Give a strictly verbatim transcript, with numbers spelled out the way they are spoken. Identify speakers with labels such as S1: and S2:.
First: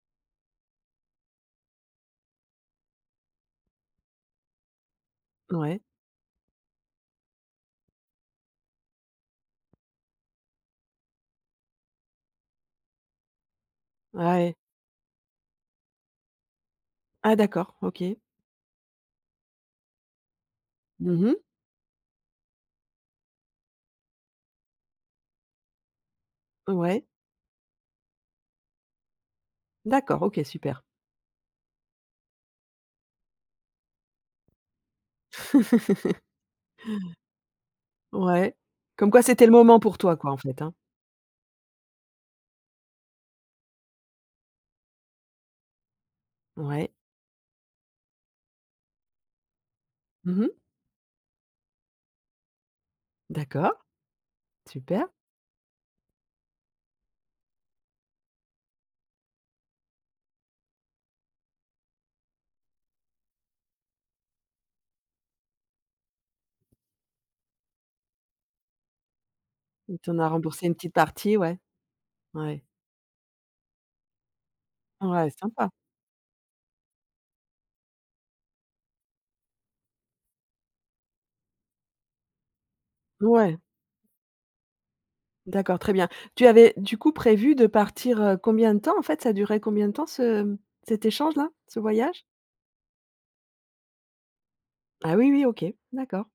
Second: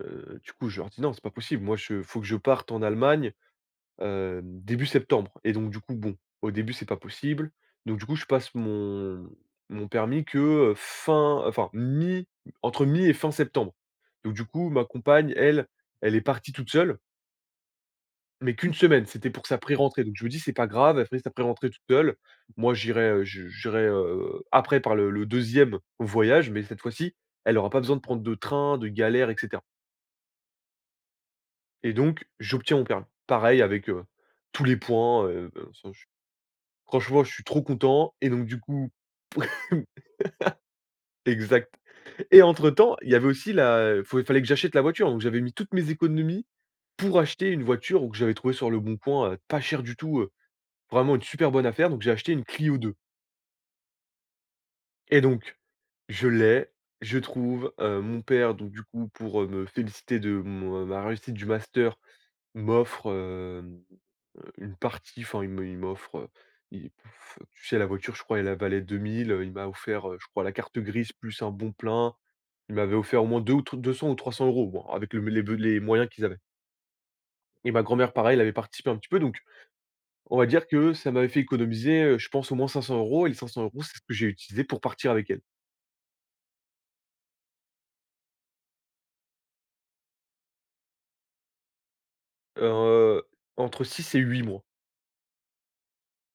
S1: Heu, du coup, je leur dis: «Non c'est pas possible, moi je faut que je parte en Allemagne, heu, début septembre,» et donc du
S2: Ouais.
S1: coup bon, au début c'est pas possible, donc du coup, je passe mon mon permis que, heu, fin enfin mi entre mi et fin septembre, donc du
S2: Ouais.
S1: coup ma compagne elle, elle est partie toute seule
S2: Ah, d'accord, OK.
S1: mais qu'une semaine, c'était pour sa pré-rentrée, donc je me dis, c'est pas grave, elle fait
S2: Mmh
S1: sa
S2: mh.
S1: pré-rentrée toute seule. Moi, j'irai, heu, je j'irai, heu, après, par le le deuxième voyage, mais cette
S2: Ouais.
S1: fois-ci, elle aura pas besoin de prendre de train, de galère, et cetera.
S2: D'accord, OK, super.
S1: Et donc j'obtiens mon permis. Pareil avec, heu, tous les points, heu, de toute façon je suis franchement je suis trop content et donc
S2: Ouais,
S1: du coup
S2: comme quoi, c'était le moment pour toi, quoi, en fait, hein?
S1: exact, et entre temps, il y avait aussi la, heu faut fallait que j'achète la voiture, donc j'avais mis toutes mes économies
S2: Ouais.
S1: pour acheter une voiture où que j'avais trouvée sur le bon point, pas cher du tout, heu,
S2: Mmh mh.
S1: vraiment une super bonne affaire, donc j'ai acheté une Clio deux.
S2: D'accord, super.
S1: Et donc je l'ai, je trouve, heu, mon père donc du coup pour, heu, me féliciter de mon, heu ma réussite du master, m'offre, hem, heu, une partie enfin il me il m'offre, heu, il tu sais la voiture je crois elle elle valait deux milles, heu, il m'a
S2: Il
S1: offert, heu,
S2: t'en
S1: je
S2: a
S1: crois la
S2: remboursé une
S1: carte
S2: petite
S1: grise
S2: partie,
S1: plus un
S2: ouais,
S1: bon plein,
S2: Ouais.
S1: il m'avait offert au moins deux ou deux deux cents ou trois cents euros bon avec le m
S2: Ouais,
S1: les me
S2: sympa.
S1: les moyens qu'ils avaient. Et ma grand-mère pareil, elle avait participé un petit peu, donc. On va dire que ça m'avait fait économiser, heu, je pense, au moins cinq cents euros, et les cinq
S2: Ouais.
S1: cents euros, c'est ce que j'ai utilisé pour partir avec elle.
S2: D'accord, très bien. Tu avais du coup prévu de partir, heu, combien de temps en fait? Ca durait combien de temps ce mmh cet échange là, ce voyage?
S1: Heu, entre six et huit mois.
S2: Ah, oui, oui, OK. D'accord.